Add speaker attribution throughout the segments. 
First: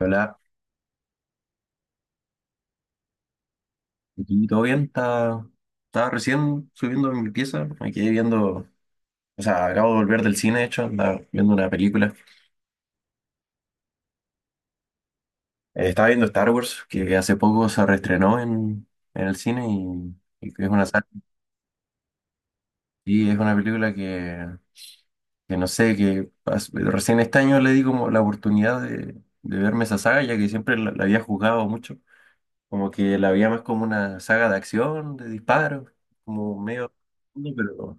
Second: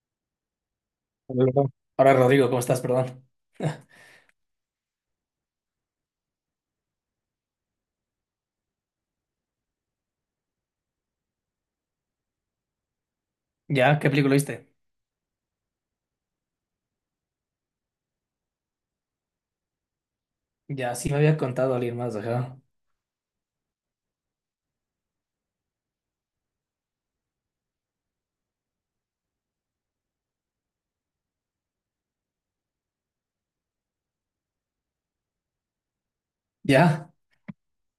Speaker 1: Hola,
Speaker 2: Hola. Ahora, Rodrigo, ¿cómo estás? Perdón.
Speaker 1: aquí todo bien, está estaba recién subiendo en mi pieza, me quedé viendo, o sea, acabo de volver del cine, de hecho, andaba viendo una película.
Speaker 2: ¿Ya? ¿Qué película viste?
Speaker 1: Estaba viendo Star Wars, que hace poco se reestrenó en el cine y que es una
Speaker 2: Ya, sí me había contado alguien más, ajá.
Speaker 1: y es una película que no sé, recién este año le di como la oportunidad de verme esa saga, ya que siempre la había juzgado mucho, como que la había más como una saga de acción, de disparos, como medio,
Speaker 2: Ya.
Speaker 1: pero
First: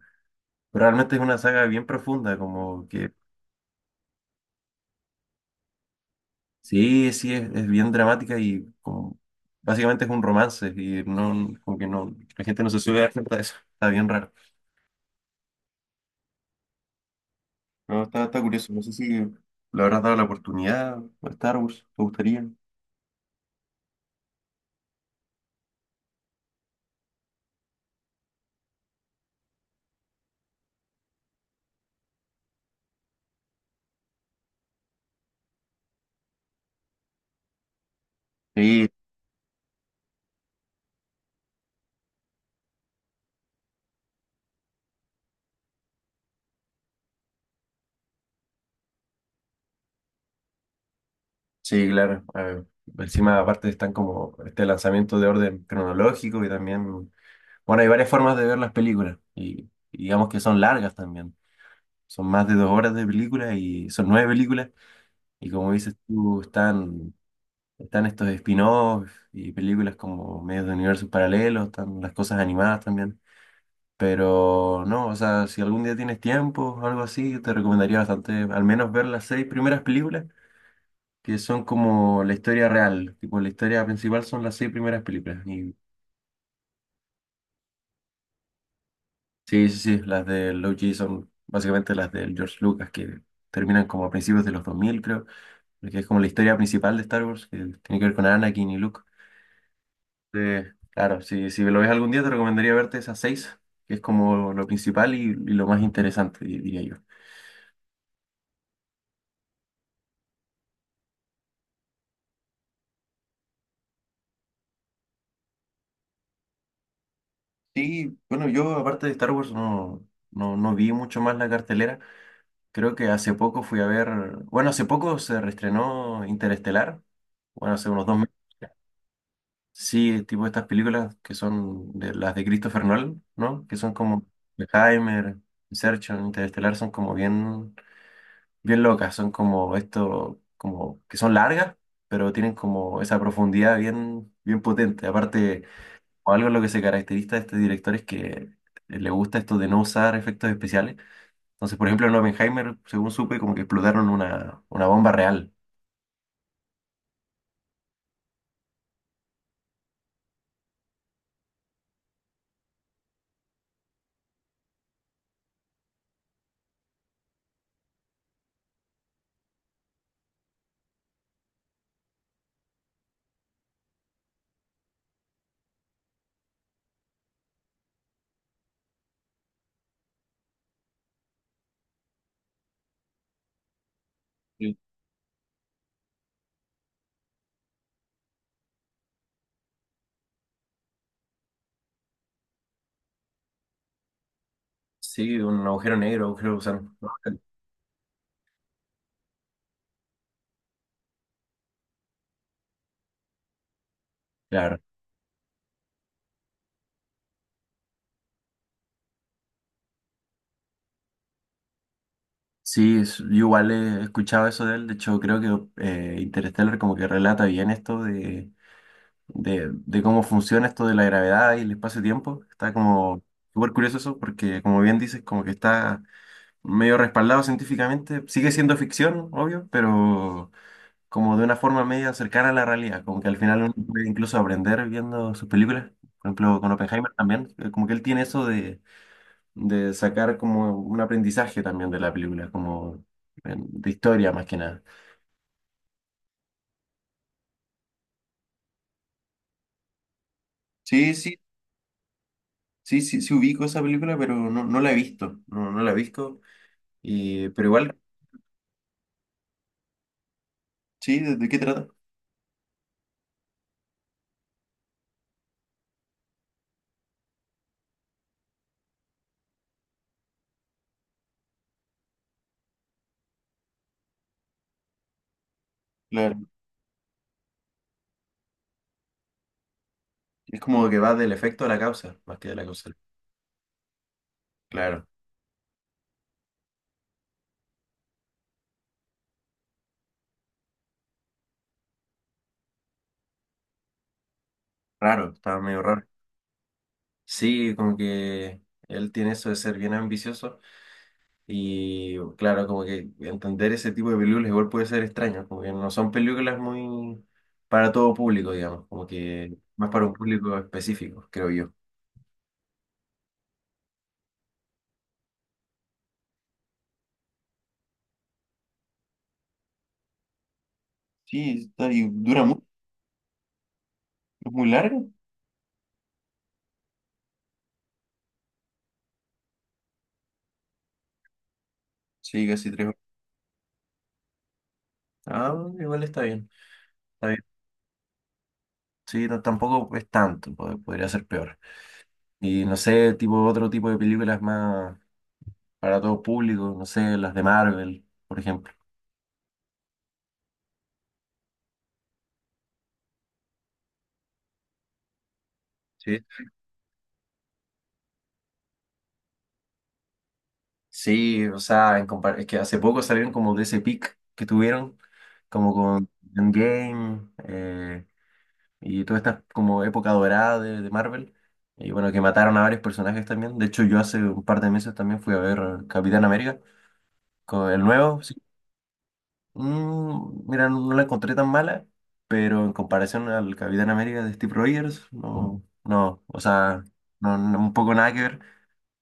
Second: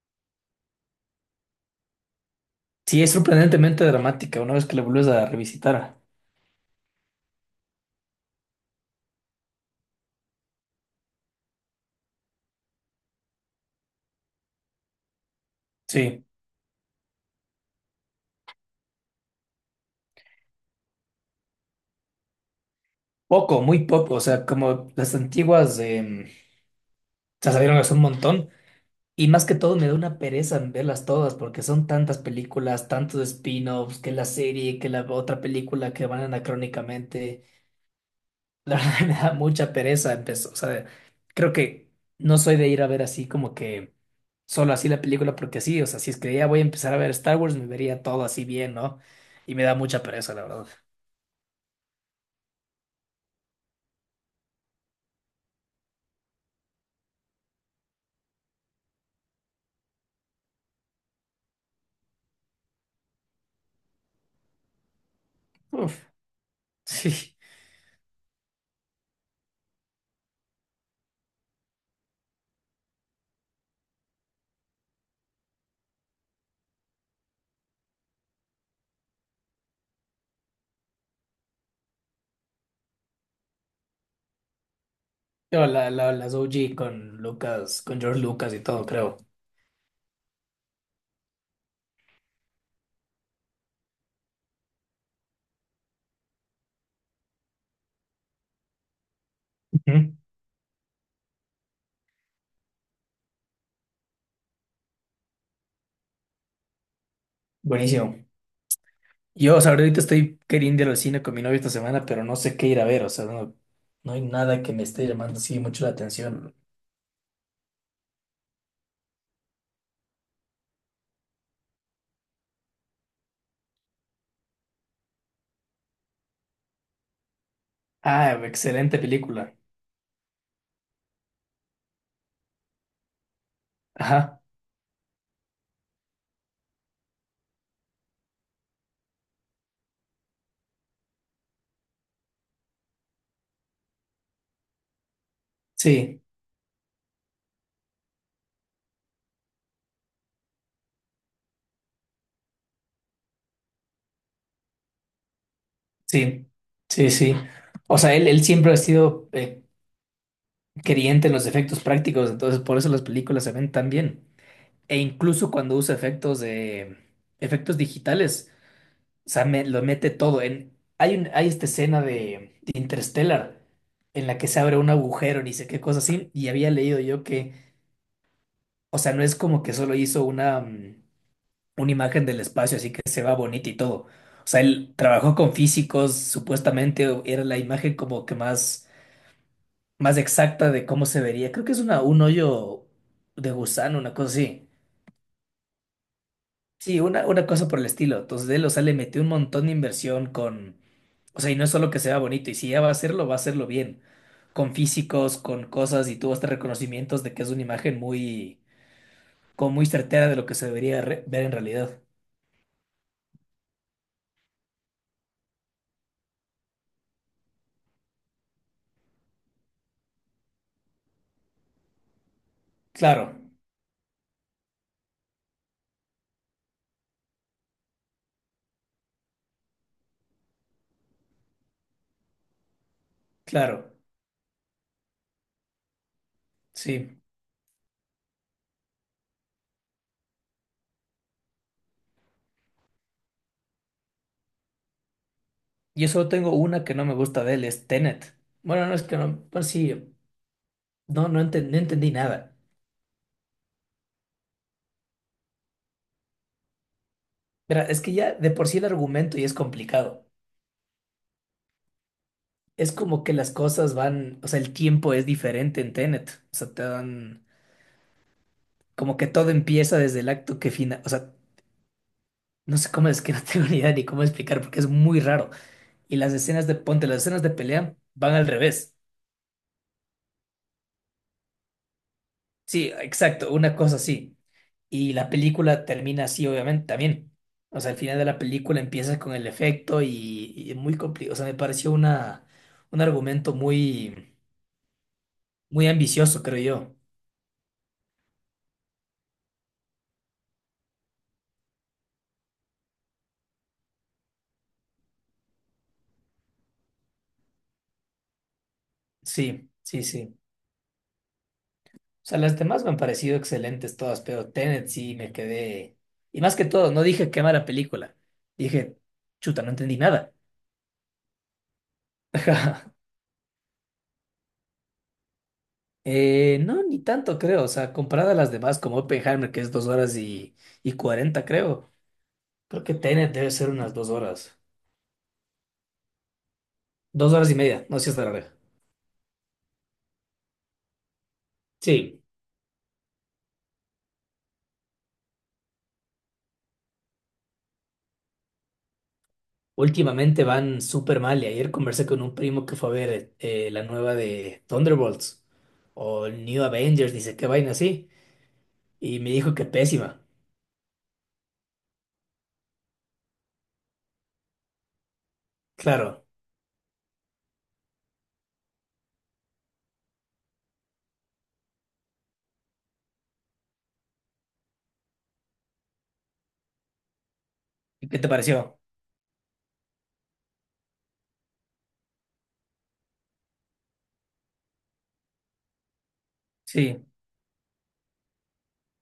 Speaker 1: pero realmente es una saga bien profunda, como
Speaker 2: Sí, es
Speaker 1: que
Speaker 2: sorprendentemente dramática una vez que la vuelves a revisitar.
Speaker 1: sí, es bien dramática y como básicamente es un romance y no, como que no, la gente no se suele dar cuenta de eso. Está bien raro.
Speaker 2: Sí.
Speaker 1: No, está curioso. No sé si le habrás dado la oportunidad a Star Wars, ¿te gustaría?
Speaker 2: Poco, muy poco. O sea, como las antiguas se salieron hace un montón. Y más que todo me da una pereza en verlas todas porque son tantas películas, tantos spin-offs, que la serie, que la otra película que van anacrónicamente. La
Speaker 1: Sí,
Speaker 2: verdad me da mucha pereza empezó, o sea, creo que no soy de ir a ver así como que solo así la película porque sí, o sea, si es que ya voy a empezar a ver Star Wars me vería todo así bien, ¿no? Y me da mucha pereza, la verdad.
Speaker 1: sí, claro. Encima, aparte están como este lanzamiento de orden cronológico y también, bueno, hay varias formas de ver las películas y digamos que son largas también. Son más de 2 horas de película y son nueve películas. Y como dices
Speaker 2: Uf,
Speaker 1: tú,
Speaker 2: sí.
Speaker 1: están estos spin-offs y películas como medios de universos paralelos, están las cosas animadas también. Pero no, o sea, si algún día tienes tiempo o algo así, te recomendaría bastante al menos ver las seis primeras películas, que son como la historia real. Tipo, la historia principal son las seis primeras películas.
Speaker 2: Yo
Speaker 1: Y
Speaker 2: las OG con Lucas, con George Lucas y todo, creo.
Speaker 1: sí, sí, sí, las de Loki son básicamente las del George Lucas, que terminan como a principios de los 2000 creo, porque es como la historia principal de Star Wars, que tiene que ver con Anakin y Luke.
Speaker 2: Ujú.
Speaker 1: Claro, si lo ves algún día te recomendaría verte esas seis, que es como lo principal y lo más interesante, diría yo.
Speaker 2: Buenísimo. Yo, o sea, ahorita estoy queriendo ir al cine con mi novia esta semana, pero no sé qué ir a ver, o sea, no, no hay nada que me esté llamando así mucho la atención.
Speaker 1: Sí, bueno, yo aparte de Star Wars no vi mucho más la cartelera. Creo que hace poco fui a ver, bueno, hace poco se reestrenó Interestelar, bueno, hace unos 2 meses.
Speaker 2: Ah, excelente película.
Speaker 1: Sí, tipo estas películas que son de, las de Christopher Nolan, ¿no? Que son como
Speaker 2: Ajá,
Speaker 1: Oppenheimer, Inception, Interestelar, son como bien locas, son como esto, como que son largas, pero tienen como esa profundidad bien potente. Aparte,
Speaker 2: sí.
Speaker 1: o algo en lo que se caracteriza a este director es que le gusta esto de no usar efectos especiales. Entonces, por ejemplo, en Oppenheimer, según supe, como que explotaron una bomba real.
Speaker 2: Sí, sí, sí. O sea, él siempre ha sido creyente en los efectos prácticos, entonces por eso las películas se ven tan bien. E incluso cuando usa efectos digitales, o sea, me- lo mete todo. En, hay un, hay esta escena de Interstellar en la que se abre un agujero, ni sé qué cosa así, y había leído yo que, o sea, no es como que solo hizo una, una imagen del espacio, así que se va bonita y todo. O sea,
Speaker 1: Sí,
Speaker 2: él trabajó con físicos, supuestamente era la imagen como que más exacta de cómo se vería. Creo que es una, un hoyo de gusano, una cosa así.
Speaker 1: sí, un agujero negro, agujero de gusano.
Speaker 2: Sí, una cosa por el estilo. Entonces, de él, o sea, le metió un montón de inversión con... O sea, y no es solo que sea bonito, y si ya va a hacerlo bien. Con
Speaker 1: Claro.
Speaker 2: físicos, con cosas, y tuvo hasta reconocimientos de que es una imagen muy, como muy certera de lo que se debería re- ver en realidad.
Speaker 1: Yo igual he escuchado eso de él. De hecho, creo que Interstellar como que relata bien esto de cómo funciona esto de la gravedad y el espacio-tiempo. Está como
Speaker 2: Claro,
Speaker 1: súper curioso eso, porque como bien dices, como que está medio respaldado científicamente. Sigue siendo ficción, obvio, pero como de una forma media cercana a la realidad. Como que al final uno
Speaker 2: claro,
Speaker 1: puede incluso aprender viendo sus películas. Por ejemplo, con Oppenheimer
Speaker 2: sí.
Speaker 1: también, como que él tiene eso de sacar como un aprendizaje también de la película, como de historia más que nada.
Speaker 2: Yo solo tengo una que no me gusta de él, es Tenet. Bueno, no es que no, pues sí,
Speaker 1: Sí,
Speaker 2: no,
Speaker 1: sí,
Speaker 2: no entendí nada.
Speaker 1: sí ubico esa película, pero no la he visto. No la he visto. Pero
Speaker 2: Mira,
Speaker 1: igual,
Speaker 2: es que ya de por sí el argumento ya es complicado.
Speaker 1: sí, ¿de qué trata?
Speaker 2: Es como que las cosas van, o sea, el tiempo es diferente en Tenet. O sea, te dan como que todo empieza desde el acto que final, o sea, no sé cómo es que no tengo ni idea ni cómo explicar porque es muy raro. Y las
Speaker 1: Claro.
Speaker 2: escenas de ponte, las escenas de pelea van al revés.
Speaker 1: Es como que va del efecto a la causa, más que de la
Speaker 2: Sí,
Speaker 1: causa.
Speaker 2: exacto, una cosa así.
Speaker 1: Claro,
Speaker 2: Y la película termina así, obviamente, también. O sea, al final de la película empieza con el efecto y es muy complicado. O sea, me pareció una, un argumento muy,
Speaker 1: raro, estaba medio
Speaker 2: muy
Speaker 1: raro.
Speaker 2: ambicioso, creo yo.
Speaker 1: Sí, como que él tiene eso de ser bien ambicioso y claro, como que entender ese tipo de películas igual puede ser extraño, como que no son películas muy para todo público, digamos, como que
Speaker 2: Sí,
Speaker 1: más
Speaker 2: sí,
Speaker 1: para un
Speaker 2: sí.
Speaker 1: público específico, creo yo.
Speaker 2: O sea, las demás me han parecido excelentes todas, pero Tenet sí me quedé. Y más que todo, no dije qué mala película. Dije, chuta, no entendí nada.
Speaker 1: Y dura mucho, es muy largo.
Speaker 2: No, ni tanto creo. O sea, comparada a las demás, como Oppenheimer, que es dos horas y 40 creo.
Speaker 1: Sí, casi
Speaker 2: Creo
Speaker 1: tres
Speaker 2: que
Speaker 1: horas.
Speaker 2: Tenet debe ser unas dos horas.
Speaker 1: Ah, igual está bien, está
Speaker 2: Dos
Speaker 1: bien.
Speaker 2: horas y media, no sé si es larga.
Speaker 1: Sí, tampoco es tanto, podría ser peor.
Speaker 2: Sí,
Speaker 1: Y no sé, tipo otro tipo de películas más para todo público, no sé, las de Marvel, por ejemplo.
Speaker 2: últimamente van súper mal. Y ayer conversé con un primo que fue a ver la nueva de Thunderbolts
Speaker 1: Sí.
Speaker 2: o New Avengers, dice qué vaina así. Y me dijo que pésima.
Speaker 1: Sí, o sea, es que hace poco salieron como de ese pic que tuvieron, como con
Speaker 2: Claro.
Speaker 1: Endgame y toda esta como época dorada de Marvel. Y bueno, que mataron a varios personajes también. De hecho, yo hace un par de meses también fui a ver Capitán América, con el
Speaker 2: ¿Y qué
Speaker 1: nuevo,
Speaker 2: te pareció?
Speaker 1: mm, mira, no la encontré tan mala, pero en comparación al Capitán América de Steve Rogers, no, o sea,
Speaker 2: Sí.
Speaker 1: un poco nada que ver,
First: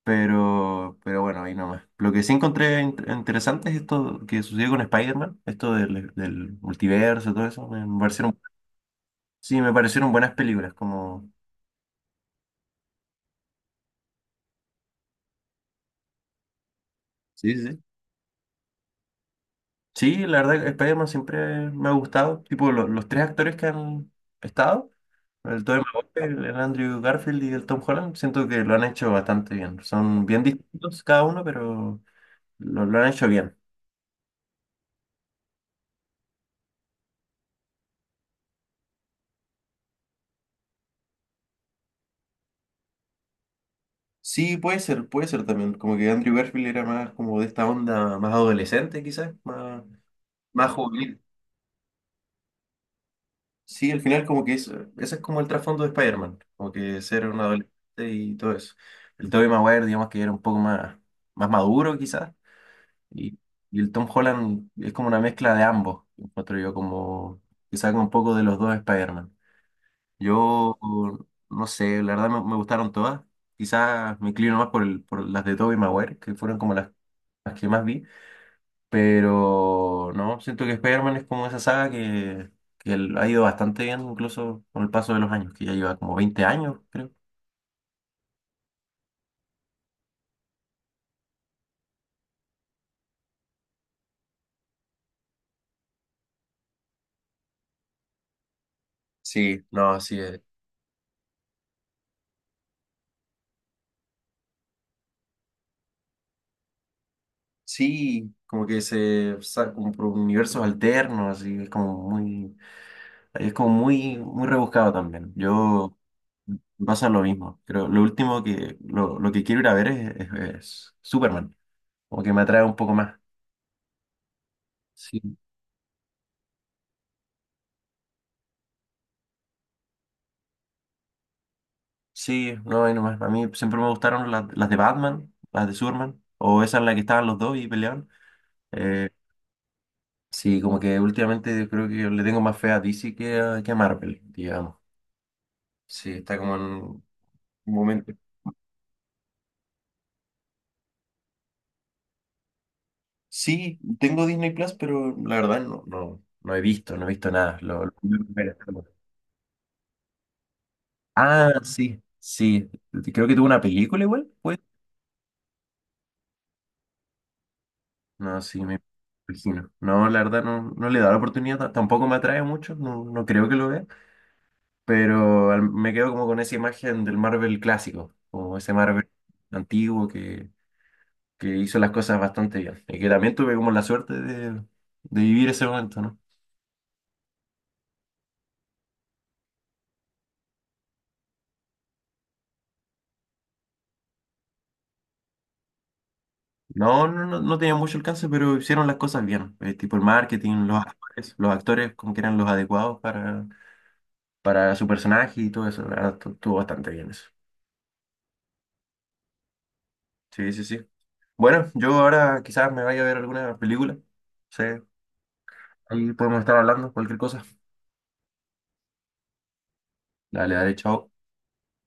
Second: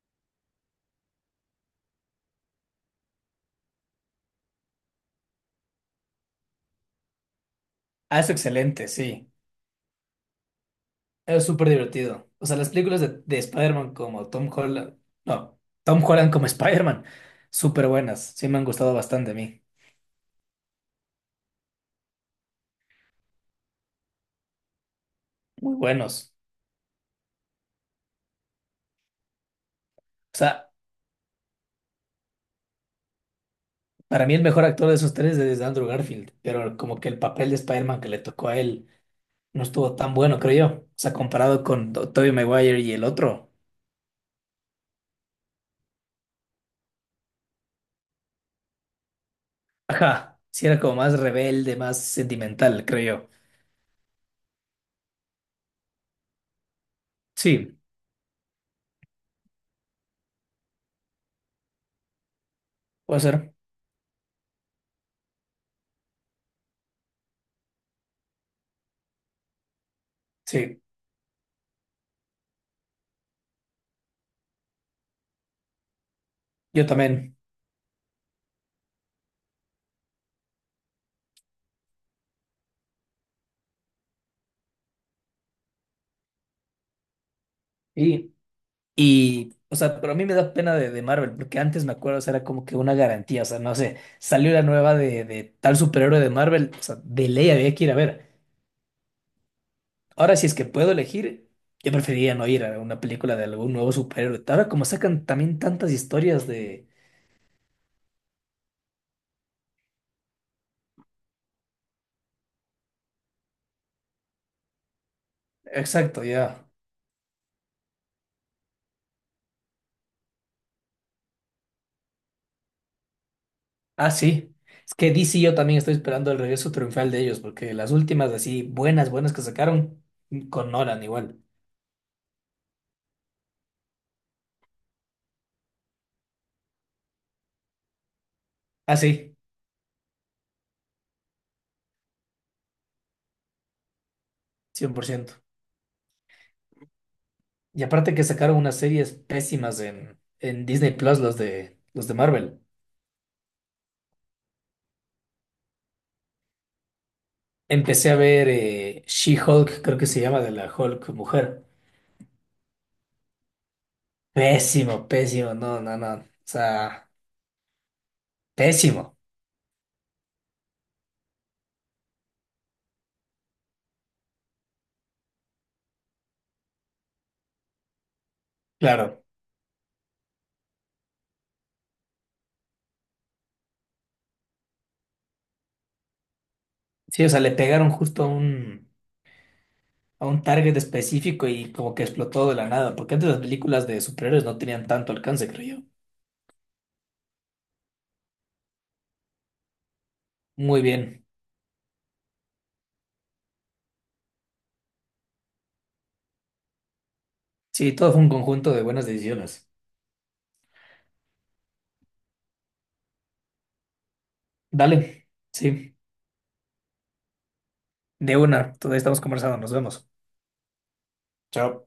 Speaker 1: pero bueno, ahí nomás. Lo que sí encontré interesante es esto que sucedió con Spider-Man, esto del multiverso, todo eso, me
Speaker 2: Ah, es
Speaker 1: parecieron,
Speaker 2: excelente, sí.
Speaker 1: sí, me parecieron buenas películas, como...
Speaker 2: Es súper divertido. O sea, las películas de Spider-Man como Tom Holland. No, Tom Holland como Spider-Man.
Speaker 1: Sí, sí.
Speaker 2: Súper buenas. Sí, me han gustado bastante a mí.
Speaker 1: Sí, la verdad, Spider-Man siempre me ha gustado. Tipo, los tres actores que han estado, el
Speaker 2: Muy
Speaker 1: Tobey
Speaker 2: buenos.
Speaker 1: Maguire, el Andrew Garfield y el Tom Holland, siento que lo han hecho bastante bien. Son
Speaker 2: O
Speaker 1: bien
Speaker 2: sea,
Speaker 1: distintos cada uno, pero lo han hecho bien.
Speaker 2: para mí el mejor actor de esos tres es Andrew Garfield. Pero como que el papel de Spider-Man que le tocó a él no estuvo tan bueno, creo yo. O sea, comparado con Tobey Maguire y el otro.
Speaker 1: Sí, puede ser también. Como que Andrew Garfield era más como de esta onda más adolescente, quizás,
Speaker 2: Ajá. Sí,
Speaker 1: más
Speaker 2: era como más
Speaker 1: juvenil.
Speaker 2: rebelde, más sentimental, creo yo.
Speaker 1: Sí, al final como que es, ese es como el trasfondo de Spider-Man, como que ser un adolescente
Speaker 2: Sí,
Speaker 1: y todo eso. El Tobey Maguire, digamos que era un poco más maduro, quizás.
Speaker 2: puede
Speaker 1: Y,
Speaker 2: ser.
Speaker 1: y el Tom Holland es como una mezcla de ambos, encuentro yo, como que saca un poco de los dos Spider-Man. Yo
Speaker 2: Sí,
Speaker 1: no sé, la verdad me gustaron todas. Quizás me inclino más por las de Tobey Maguire, que fueron como
Speaker 2: yo también.
Speaker 1: las que más vi. Pero no, siento que Spider-Man es como esa saga que ha ido bastante bien, incluso con el paso de los años, que ya lleva como 20 años, creo.
Speaker 2: Y, o sea, pero a mí me da pena de Marvel, porque antes me acuerdo, o sea, era como que una garantía, o sea, no sé, salió la nueva de tal superhéroe de Marvel, o sea, de ley había que ir a ver.
Speaker 1: Sí, no, así
Speaker 2: Ahora,
Speaker 1: es.
Speaker 2: si es que puedo elegir, yo preferiría no ir a una película de algún nuevo superhéroe. Ahora, como sacan también tantas historias de...
Speaker 1: Sí, como que como por universos alternos, así es como muy, es como muy, muy rebuscado también. Yo
Speaker 2: Exacto,
Speaker 1: me
Speaker 2: ya.
Speaker 1: pasa lo mismo. Creo lo último lo que quiero ir a ver es Superman. Como que me atrae un poco más.
Speaker 2: Ah, sí. Es que
Speaker 1: Sí.
Speaker 2: DC yo también estoy esperando el regreso triunfal de ellos, porque las últimas así buenas, buenas que sacaron, con Nolan igual.
Speaker 1: Sí, no, y nomás. A mí siempre me gustaron las de Batman, las de Superman, o esa en la que estaban los dos y peleaban.
Speaker 2: Ah,
Speaker 1: Eh,
Speaker 2: sí,
Speaker 1: sí, como que últimamente yo creo que le tengo más fe a DC que a Marvel, digamos.
Speaker 2: 100%.
Speaker 1: Sí, está como en un
Speaker 2: Y
Speaker 1: momento.
Speaker 2: aparte que sacaron unas series pésimas en Disney Plus, los de Marvel.
Speaker 1: Sí, tengo Disney Plus, pero la verdad no he visto, no he visto nada.
Speaker 2: Empecé a ver She-Hulk, creo que se llama, de la Hulk
Speaker 1: Ah,
Speaker 2: mujer.
Speaker 1: sí, sí. Creo que tuvo una película igual, pues.
Speaker 2: Pésimo, pésimo, no, no, no. O sea,
Speaker 1: No, sí, me
Speaker 2: pésimo,
Speaker 1: imagino. No, la verdad no, no le he dado la oportunidad, tampoco me atrae mucho, no creo que lo vea, pero me quedo como con esa imagen del Marvel clásico, como ese Marvel
Speaker 2: claro.
Speaker 1: antiguo que hizo las cosas bastante bien y que también tuve como la suerte de vivir ese momento, ¿no?
Speaker 2: Sí, o sea, le pegaron justo a un target específico y como que explotó de la nada, porque antes las películas de superhéroes no tenían tanto alcance, creo yo.
Speaker 1: No, no, no, no tenía mucho alcance, pero hicieron las cosas bien, tipo el marketing,
Speaker 2: Muy bien.
Speaker 1: los actores como que eran los adecuados para su personaje y todo eso. La verdad, estuvo bastante bien eso.
Speaker 2: Sí, todo fue un conjunto de buenas decisiones.
Speaker 1: Sí, sí, sí. Bueno, yo ahora quizás me vaya a ver alguna película. No sé,
Speaker 2: Dale, sí,
Speaker 1: ahí podemos estar hablando, cualquier cosa.
Speaker 2: de una. Todavía estamos conversando, nos vemos.
Speaker 1: Dale, dale, chao.
Speaker 2: Chao.